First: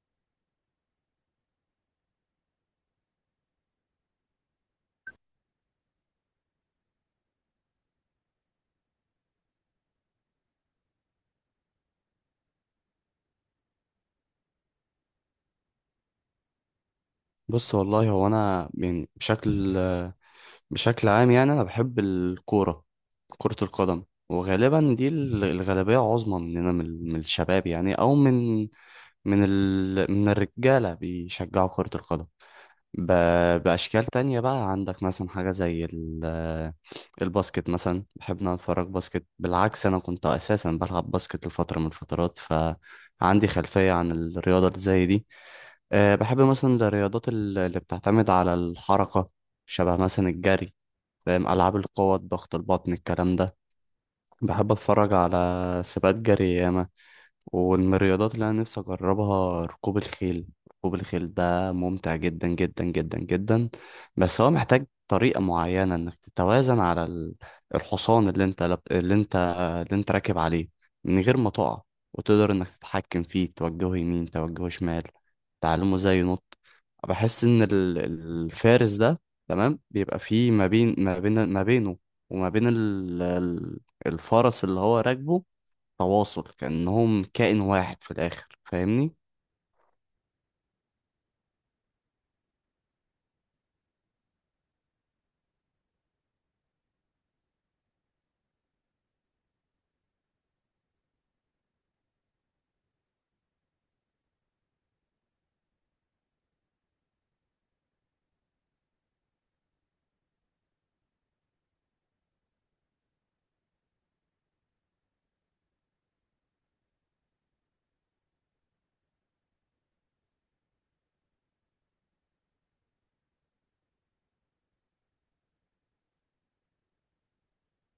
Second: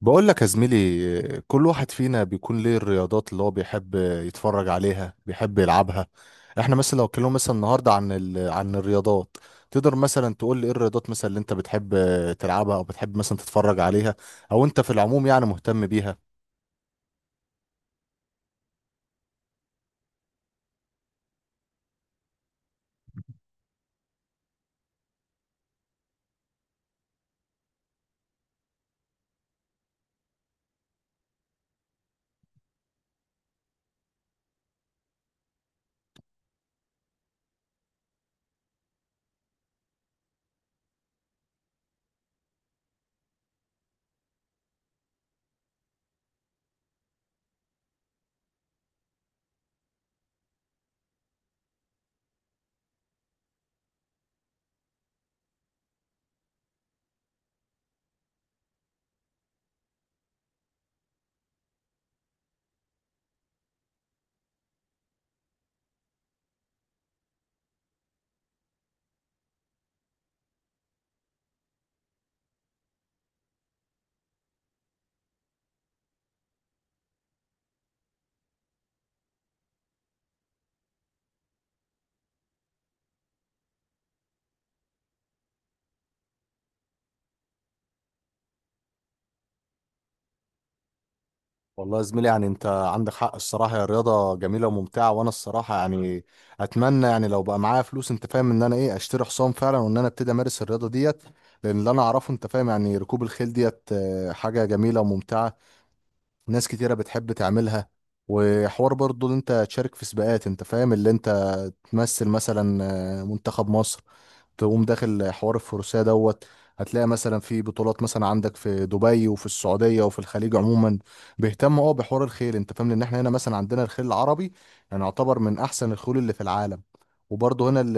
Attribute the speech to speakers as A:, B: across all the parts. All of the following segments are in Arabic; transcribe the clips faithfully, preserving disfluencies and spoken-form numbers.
A: بقول لك يا زميلي، كل واحد فينا بيكون ليه الرياضات اللي هو بيحب يتفرج عليها بيحب يلعبها. احنا مثلا لو اتكلمنا مثلا النهارده عن ال... عن الرياضات، تقدر مثلا تقول لي ايه الرياضات مثلا اللي انت بتحب تلعبها او بتحب مثلا تتفرج عليها، او انت في العموم يعني مهتم بيها؟
B: بص، والله هو انا يعني بشكل بشكل عام، يعني انا بحب الكوره، كره القدم. وغالبا دي ال- الغالبيه عظمى مننا، من من الشباب، يعني او من من ال من الرجاله بيشجعوا كره القدم ب... بأشكال تانية. بقى عندك مثلا حاجة زي ال... الباسكت. مثلا بحب إن أنا أتفرج باسكت، بالعكس أنا كنت أساسا بلعب باسكت لفترة من الفترات، فعندي خلفية عن الرياضة اللي زي دي. أه بحب مثلا الرياضات ال- اللي بتعتمد على الحركة، شبه مثلا الجري. فاهم، ألعاب القوة، الضغط، البطن، الكلام ده. بحب أتفرج على سباقات جري ياما. ومن الرياضات اللي انا نفسي اجربها ركوب الخيل. ركوب الخيل ده ممتع جدا جدا جدا جدا. بس هو محتاج طريقة معينة انك تتوازن على ال- الحصان اللي انت لب... اللي انت اللي انت راكب عليه من غير ما تقع، وتقدر انك تتحكم فيه، توجهه يمين، توجهه شمال، تعلمه ازاي ينط. بحس ان ال- الفارس ده تمام بيبقى فيه ما بين ما بين ما بينه وما بين ال... ال- الفرس اللي هو راكبه تواصل، كأنهم كائن واحد في الآخر، فاهمني؟
A: والله يا زميلي يعني انت عندك حق الصراحه، يا رياضه جميله وممتعه، وانا الصراحه يعني اتمنى يعني لو بقى معايا فلوس، انت فاهم ان انا ايه، اشتري حصان فعلا وان انا ابتدي امارس الرياضه ديت. لان اللي انا اعرفه انت فاهم، يعني ركوب الخيل ديت اه، حاجه جميله وممتعه. ناس كتيره بتحب تعملها، وحوار برضو اللي انت تشارك في سباقات، انت فاهم اللي انت تمثل مثلا اه، منتخب مصر، تقوم داخل حوار الفروسية دوت. هتلاقي مثلا في بطولات مثلا عندك في دبي وفي السعودية وفي الخليج عموما بيهتموا اه بحوار الخيل. انت فاهم ان احنا هنا مثلا عندنا الخيل العربي، يعني يعتبر من احسن الخيول اللي في العالم. وبرضه هنا ال-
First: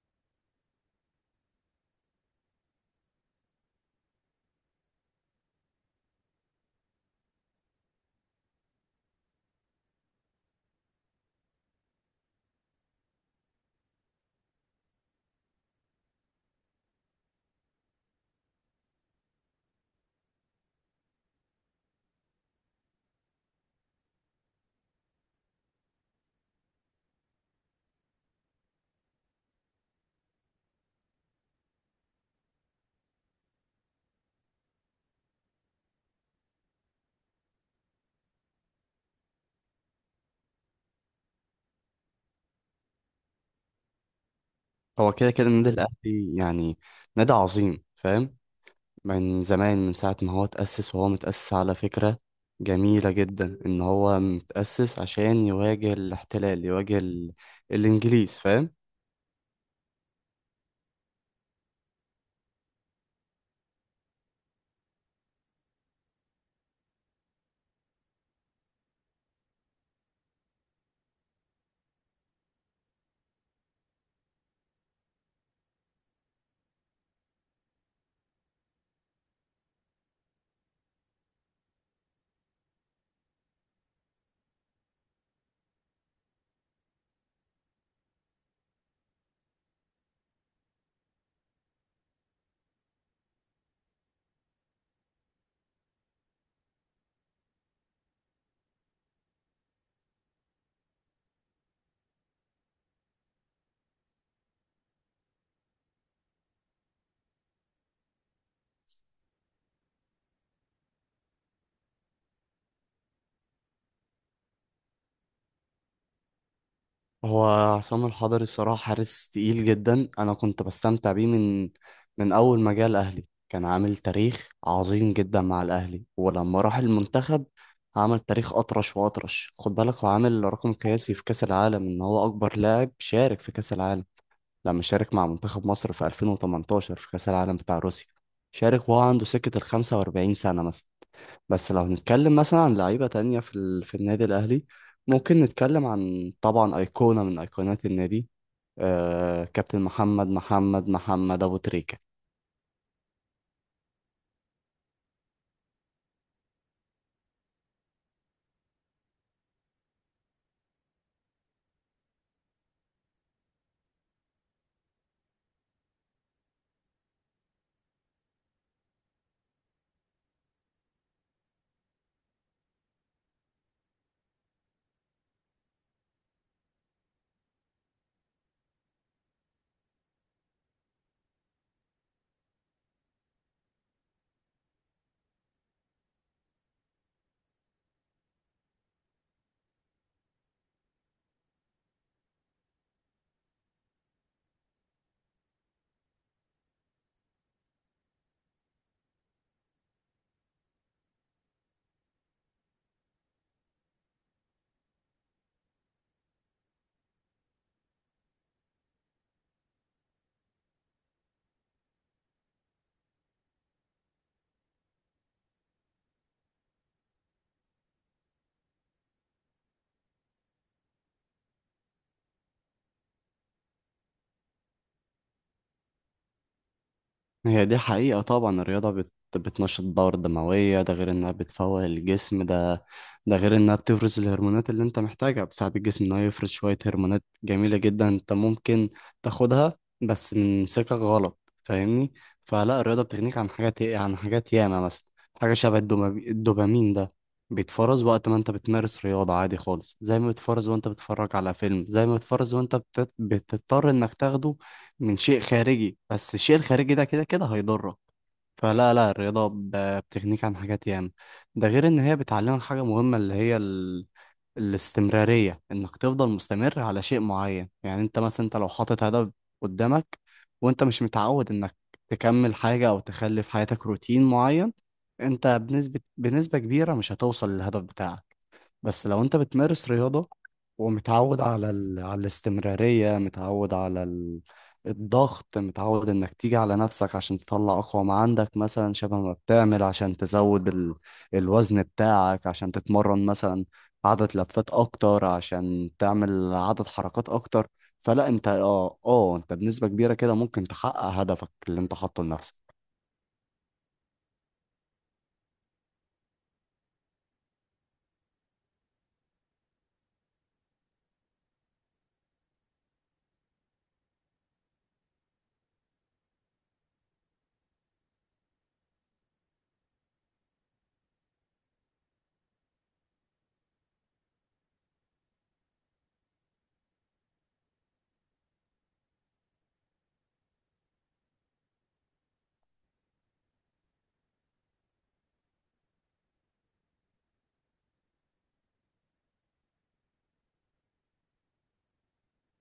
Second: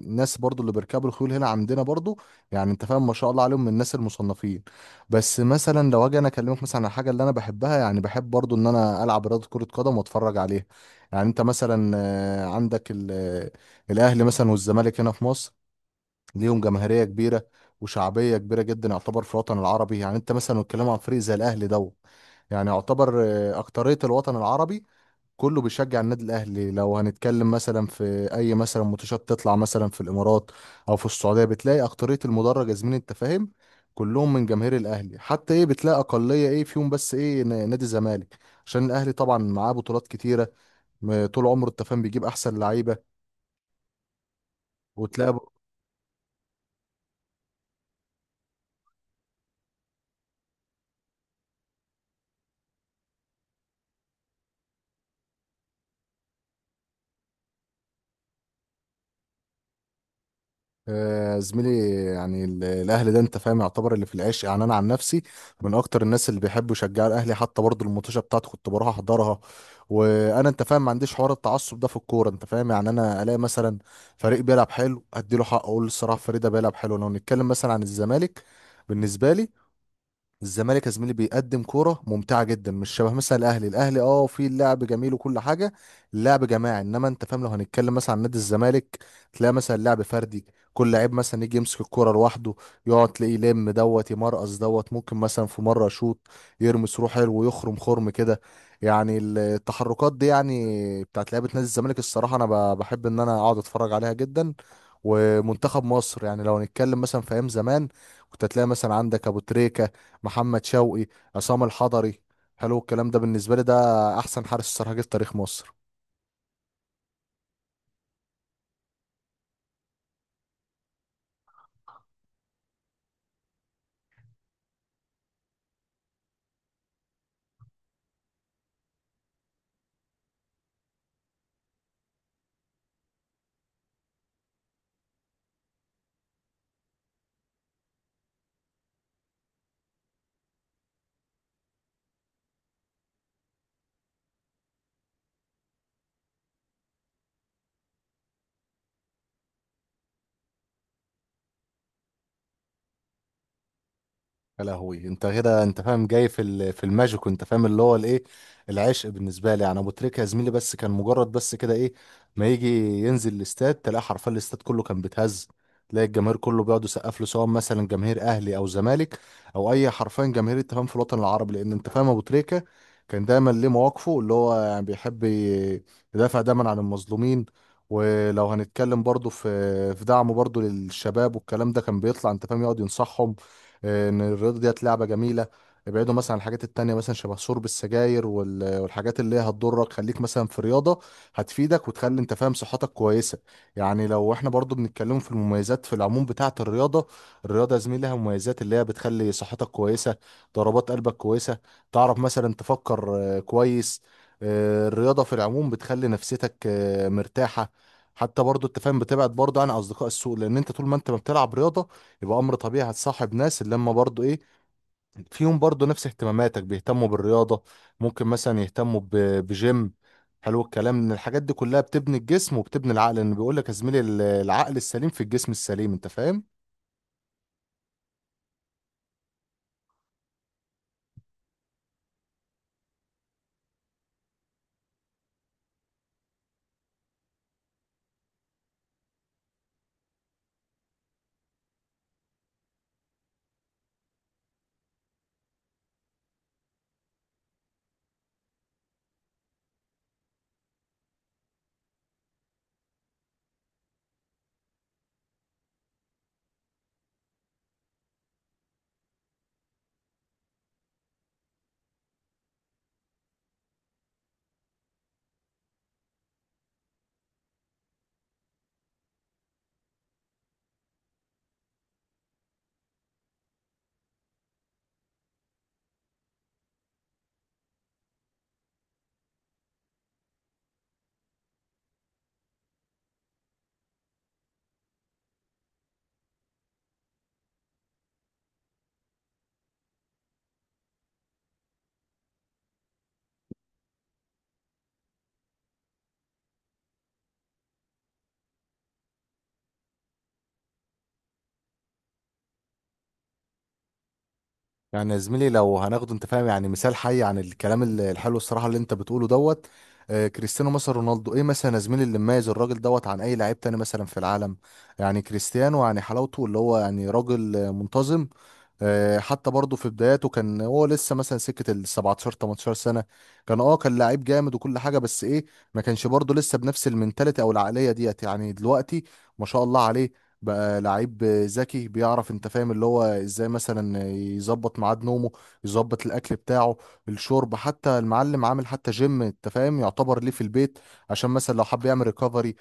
A: الناس برضه اللي بيركبوا الخيول هنا عندنا برضه، يعني انت فاهم ما شاء الله عليهم، من الناس المصنفين. بس مثلا لو اجي انا اكلمك مثلا عن الحاجه اللي انا بحبها، يعني بحب برضه ان انا العب رياضه كره قدم واتفرج عليها. يعني انت مثلا آه، عندك ال- آه، الاهلي مثلا والزمالك هنا في مصر، ليهم جماهيريه كبيره وشعبيه كبيره جدا. يعتبر في الوطن العربي، يعني انت مثلا بتتكلم عن فريق زي الاهلي دوت، يعني يعتبر آه، اكتريه الوطن العربي كله بيشجع النادي الاهلي. لو هنتكلم مثلا في اي مثلا ماتشات تطلع مثلا في الامارات او في السعوديه، بتلاقي اكتريه المدرج يا زميلي، انت فاهم كلهم من جماهير الاهلي. حتى ايه، بتلاقي اقليه ايه فيهم بس ايه ن- نادي الزمالك. عشان الاهلي طبعا معاه بطولات كتيره، م- طول عمره التفاهم بيجيب احسن لعيبه
B: هو كده
A: وتلاقي.
B: كده النادي الأهلي يعني نادي عظيم، فاهم؟ من زمان، من ساعة ما هو اتأسس. وهو متأسس على فكرة جميلة جدا، إن هو متأسس عشان يواجه الاحتلال، يواجه ال... الإنجليز، فاهم؟
A: آه، زميلي يعني ال- الاهلي ده انت فاهم يعتبر اللي في العيش. يعني انا عن نفسي من اكتر الناس اللي بيحبوا يشجعوا الاهلي، حتى برضه الماتشات بتاعته كنت بروح احضرها. وانا انت فاهم ما عنديش حوار التعصب ده في الكوره، انت فاهم، يعني انا الاقي مثلا فريق بيلعب حلو ادي له حق، اقول الصراحه الفريق ده بيلعب حلو. لو نتكلم مثلا عن الزمالك، بالنسبه لي، الزمالك يا زميلي بيقدم كوره ممتعه جدا، مش شبه مثلا الاهلي. الاهلي اه في اللعب جميل وكل حاجه، اللعب جماعي. انما انت فاهم لو هنتكلم مثلا عن نادي الزمالك، تلاقي مثلا لعب فردي. كل لعيب مثلا يجي يمسك الكوره لوحده، يقعد تلاقيه يلم دوت يمرقص دوت، ممكن مثلا في مره يشوط، يرمس روح حلو، ويخرم خرم كده. يعني التحركات دي يعني بتاعت لعيبه نادي الزمالك، الصراحه انا ب- بحب ان انا اقعد اتفرج عليها جدا. ومنتخب مصر، يعني لو هنتكلم مثلا في ايام زمان، كنت هتلاقي مثلا عندك ابو تريكة، محمد شوقي، عصام الحضري. حلو الكلام ده، بالنسبه لي ده احسن حارس صراحه جه في تاريخ مصر.
B: هو عصام الحضري الصراحة حارس تقيل جدا. أنا كنت بستمتع بيه من من أول ما جه الأهلي. كان عامل تاريخ عظيم جدا مع الأهلي، ولما راح المنتخب عمل تاريخ أطرش وأطرش. خد بالك، هو عامل رقم قياسي في كأس العالم، إن هو أكبر لاعب شارك في كأس العالم، لما شارك مع منتخب مصر في ألفين وتمنتاشر في كأس العالم بتاع روسيا، شارك وهو عنده سكة ال خمسة وأربعين سنة مثلا. بس لو نتكلم مثلا عن لعيبة تانية في ال... في النادي الأهلي، ممكن نتكلم عن طبعا أيقونة من أيقونات النادي، آه... كابتن محمد محمد محمد أبو تريكة.
A: يا لهوي، انت كده انت فاهم جاي في ال- في الماجيك، وانت فاهم اللي هو الايه، العشق بالنسبه لي. يعني ابو تريكه يا زميلي، بس كان مجرد بس كده ايه، ما يجي ينزل الاستاد تلاقي حرفيا الاستاد كله كان بيتهز. تلاقي الجماهير كله بيقعد يسقف له، سواء مثلا جماهير اهلي او زمالك او اي حرفيا جماهير، انت فاهم في الوطن العربي. لان انت فاهم ابو تريكه كان دايما ليه مواقفه، اللي هو يعني بيحب ي- يدافع دايما عن المظلومين. ولو هنتكلم برضه في في دعمه برضه للشباب والكلام ده، كان بيطلع انت فاهم يقعد ينصحهم آه، ان الرياضه ديت لعبه جميله. ابعدوا مثلا عن الحاجات التانية، مثلا شبه شرب السجاير وال- والحاجات اللي هي هتضرك، خليك مثلا في رياضة هتفيدك وتخلي انت فاهم صحتك كويسة. يعني لو احنا برضو بنتكلم في المميزات في العموم بتاعة الرياضة، الرياضة يا زميلي لها مميزات اللي هي بتخلي صحتك كويسة، ضربات قلبك كويسة، تعرف مثلا تفكر آه، كويس. آه، الرياضة في العموم بتخلي نفسيتك آه، مرتاحة. حتى برضو انت فاهم بتبعد برضو عن اصدقاء السوء، لان انت طول ما انت ما بتلعب رياضة، يبقى امر طبيعي هتصاحب ناس اللي هم برضو ايه، فيهم برضو نفس اهتماماتك، بيهتموا بالرياضه، ممكن مثلا يهتموا ب- بجيم. حلو الكلام، ان الحاجات دي كلها بتبني الجسم وبتبني العقل، لان بيقول لك يا زميلي ال- العقل السليم في الجسم السليم، انت فاهم.
B: هي دي حقيقة، طبعا الرياضة بت... بتنشط الدورة الدموية، ده غير انها بتفوق الجسم ده، ده غير انها بتفرز الهرمونات اللي انت محتاجها. بتساعد الجسم انه يفرز شوية هرمونات جميلة جدا، انت ممكن تاخدها بس من سكة غلط، فاهمني؟ فلا الرياضة بتغنيك عن حاجات، عن حاجات ياما. مثلا حاجة شبه الدوما- الدوبامين ده بيتفرز وقت ما انت بتمارس رياضة عادي خالص، زي ما بيتفرز وانت بتتفرج على فيلم، زي ما بيتفرز وانت بت... بتضطر انك تاخده من شيء خارجي، بس الشيء الخارجي ده كده كده هيضرك. فلا لا الرياضة ب- بتغنيك عن حاجات ياما. ده غير إن هي بتعلمك حاجة مهمة، اللي هي ال... الاستمرارية. إنك تفضل مستمر على شيء معين، يعني أنت مثلا أنت لو حاطط هدف قدامك، وأنت مش متعود إنك تكمل حاجة أو تخلي في حياتك روتين معين، أنت بنسبة بنسبة كبيرة مش هتوصل للهدف بتاعك. بس لو انت بتمارس رياضة ومتعود على ال... على الاستمرارية، متعود على ال... الضغط، متعود انك تيجي على نفسك عشان تطلع اقوى ما عندك، مثلا شبه ما بتعمل عشان تزود ال... الوزن بتاعك، عشان تتمرن مثلا عدد لفات اكتر، عشان تعمل عدد حركات اكتر، فلا انت اه اه انت بنسبة كبيرة كده ممكن تحقق هدفك اللي انت حاطه لنفسك.
A: يعني يا زميلي، لو هناخده انت فاهم يعني مثال حي عن الكلام ال- الحلو الصراحه اللي انت بتقوله دوت، آه، كريستيانو مثلا رونالدو. ايه مثلا يا زميلي اللي مميز الراجل دوت عن اي لعيب تاني مثلا في العالم؟ يعني كريستيانو يعني حلاوته اللي هو يعني راجل آه، منتظم. آه، حتى برضه في بداياته كان هو لسه مثلا سكه ال سبعة عشر ثمانية عشر سنه، كان اه كان لعيب جامد وكل حاجه، بس ايه ما كانش برضه لسه بنفس المنتاليتي او العقليه ديت يعني دلوقتي. ما شاء الله عليه، بقى لعيب ذكي بيعرف انت فاهم اللي هو ازاي مثلا يظبط ميعاد نومه، يظبط الاكل بتاعه، الشرب، حتى المعلم عامل حتى جيم انت فاهم يعتبر ليه في البيت، عشان مثلا لو حب يعمل ريكفري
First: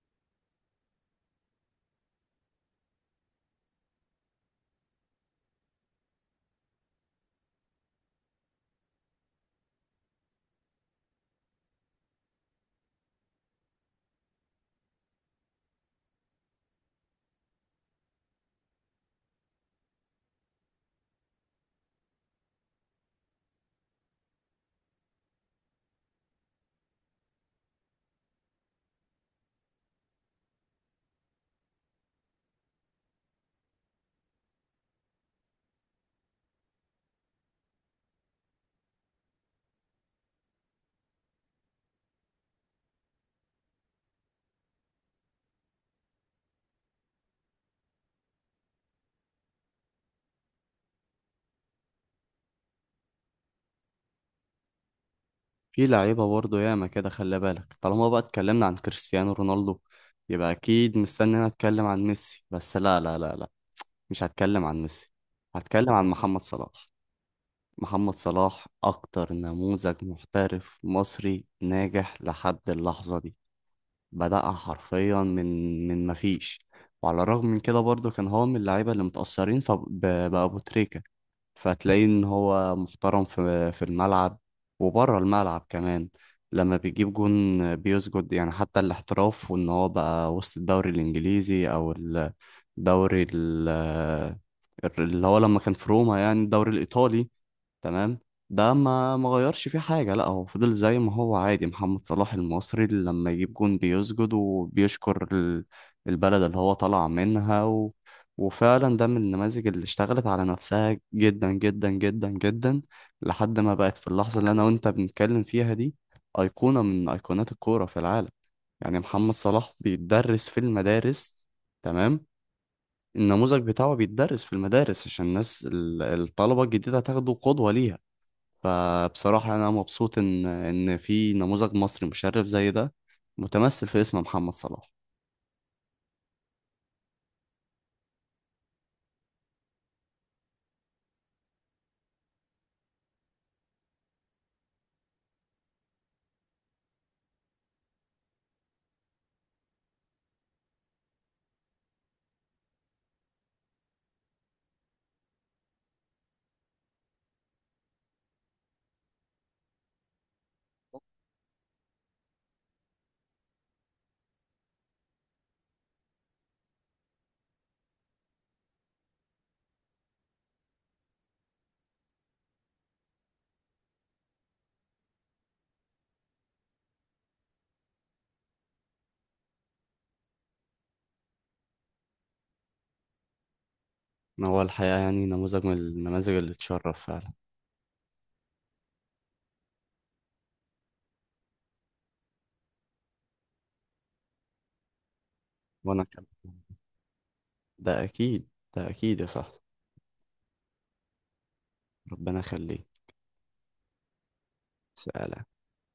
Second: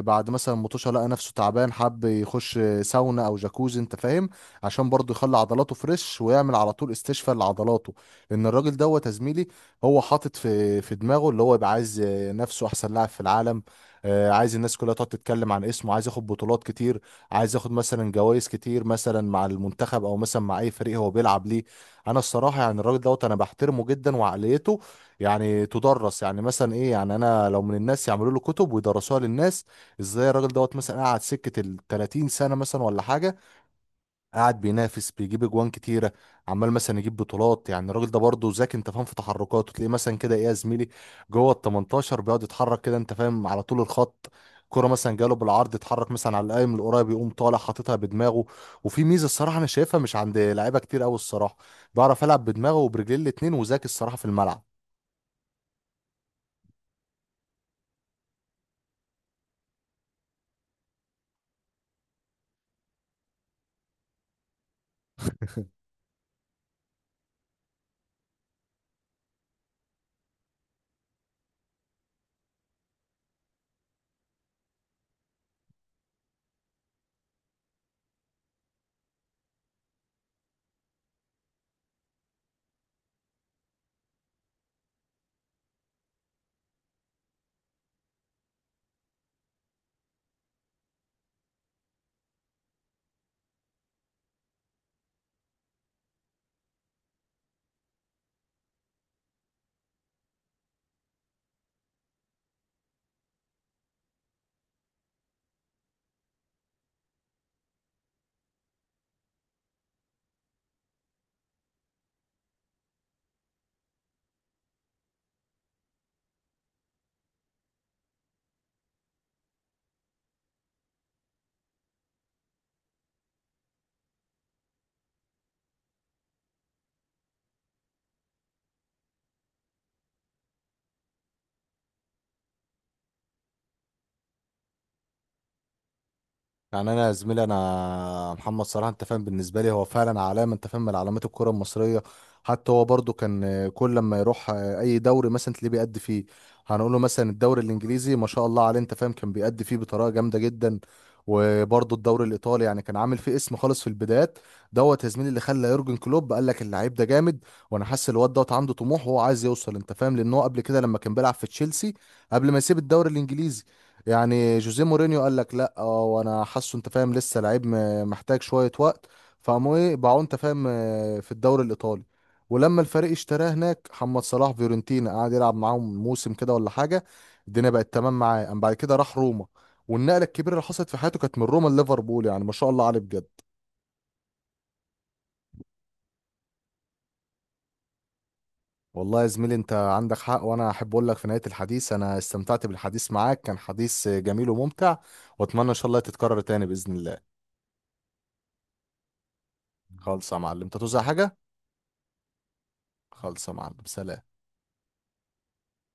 A: بعد مثلا مطوشه لقى نفسه تعبان، حب يخش ساونا او جاكوزي انت فاهم، عشان برضه يخلي عضلاته فريش ويعمل على طول استشفاء لعضلاته. لان الراجل دوت يا زميلي، هو حاطط في في دماغه اللي هو يبقى عايز نفسه احسن لاعب في العالم. آه، عايز الناس كلها تقعد تتكلم عن اسمه، عايز ياخد بطولات كتير، عايز ياخد مثلا جوائز كتير، مثلا مع المنتخب او مثلا مع اي فريق هو بيلعب ليه. انا الصراحه يعني الراجل دوت انا بحترمه جدا، وعقليته يعني تدرس، يعني مثلا ايه، يعني انا لو من الناس يعملوا له كتب ويدرسوها للناس، ازاي الراجل دوت مثلا قعد سكه ال تلاتين سنه مثلا ولا حاجه قاعد بينافس، بيجيب اجوان كتيره، عمال مثلا يجيب بطولات. يعني الراجل ده برضه ذكي انت فاهم في تحركاته، تلاقيه مثلا كده ايه يا زميلي، جوه ال تمنتاشر بيقعد يتحرك كده انت فاهم على طول الخط. كرة مثلا جاله بالعرض، اتحرك مثلا على القايم القريب، يقوم طالع حاططها بدماغه. وفي ميزه الصراحه انا شايفها مش عند لعيبه كتير قوي الصراحه، بيعرف يلعب بدماغه وبرجليه الاتنين، وذكي الصراحه في الملعب.
B: في لعيبة برضه ياما كده، خلي بالك، طالما بقى اتكلمنا عن كريستيانو رونالدو، يبقى أكيد مستني أنا أتكلم عن ميسي. بس لا لا لا لا مش هتكلم عن ميسي، هتكلم عن محمد صلاح. محمد صلاح أكتر نموذج محترف مصري ناجح لحد اللحظة دي. بدأها حرفيا من من مفيش. وعلى الرغم من كده برضه كان هو من اللعيبة اللي متأثرين فبأبو تريكة. فتلاقيه ان هو محترم في في الملعب وبره الملعب كمان. لما بيجيب جون بيسجد، يعني حتى الاحتراف، وان هو بقى وسط الدوري الانجليزي او ال دوري ال اللي هو لما كان في روما، يعني الدوري الإيطالي، تمام، ده ما ما غيرش فيه حاجة. لا هو فضل زي ما هو عادي، محمد صلاح المصري اللي لما يجيب جون بيسجد وبيشكر ال- البلد اللي هو طلع منها و... وفعلا ده من النماذج اللي اشتغلت على نفسها جدا جدا جدا جدا، لحد ما بقت في اللحظة اللي أنا وأنت بنتكلم فيها دي أيقونة من أيقونات الكورة في العالم. يعني محمد صلاح بيتدرس في المدارس، تمام، النموذج بتاعه بيتدرس في المدارس عشان الناس ال- الطلبة الجديدة هتاخده قدوة ليها. فبصراحة أنا مبسوط إن إن في نموذج مصري مشرف زي ده متمثل في اسم محمد صلاح.
A: يعني انا يا زميلي، انا محمد صلاح انت فاهم بالنسبه لي هو فعلا علامه انت فاهم من علامات الكره المصريه. حتى هو برضو كان كل لما يروح اي دوري مثلا تلاقيه بيأدي فيه، هنقول له مثلا الدوري الانجليزي ما شاء الله عليه انت فاهم كان بيأدي فيه بطريقه جامده جدا. وبرضو الدوري الايطالي، يعني كان عامل فيه اسم خالص في البدايات دوت يا زميلي، اللي خلى يورجن كلوب قال لك اللعيب ده جامد، وانا حاسس الواد دوت عنده طموح وهو عايز يوصل انت فاهم. لان هو قبل كده لما كان بيلعب في تشيلسي قبل ما يسيب الدوري الانجليزي، يعني جوزيه مورينيو قال لك لا اه وانا حاسه انت فاهم لسه لعيب م- محتاج شويه وقت، فقاموا ايه باعوه انت فاهم آه، في الدوري الايطالي. ولما الفريق اشتراه هناك محمد صلاح فيورنتينا، قعد يلعب معاهم موسم كده ولا حاجه، الدنيا بقت تمام معاه، قام بعد كده راح روما. والنقله الكبيره اللي حصلت في حياته كانت من روما لليفربول، يعني ما شاء الله عليه بجد.
B: هو الحقيقة يعني نموذج من النماذج اللي تشرف فعلا.
A: والله يا زميلي انت عندك حق، وانا احب اقول لك في نهايه الحديث انا استمتعت بالحديث معاك، كان حديث جميل وممتع، واتمنى ان شاء الله
B: وأنا كمان،
A: تتكرر تاني باذن الله.
B: ده أكيد، ده أكيد يا صاحبي.
A: خالص يا معلم، انت توزع حاجه.
B: ربنا يخليك.
A: خلصة معلم، سلام.
B: سلام.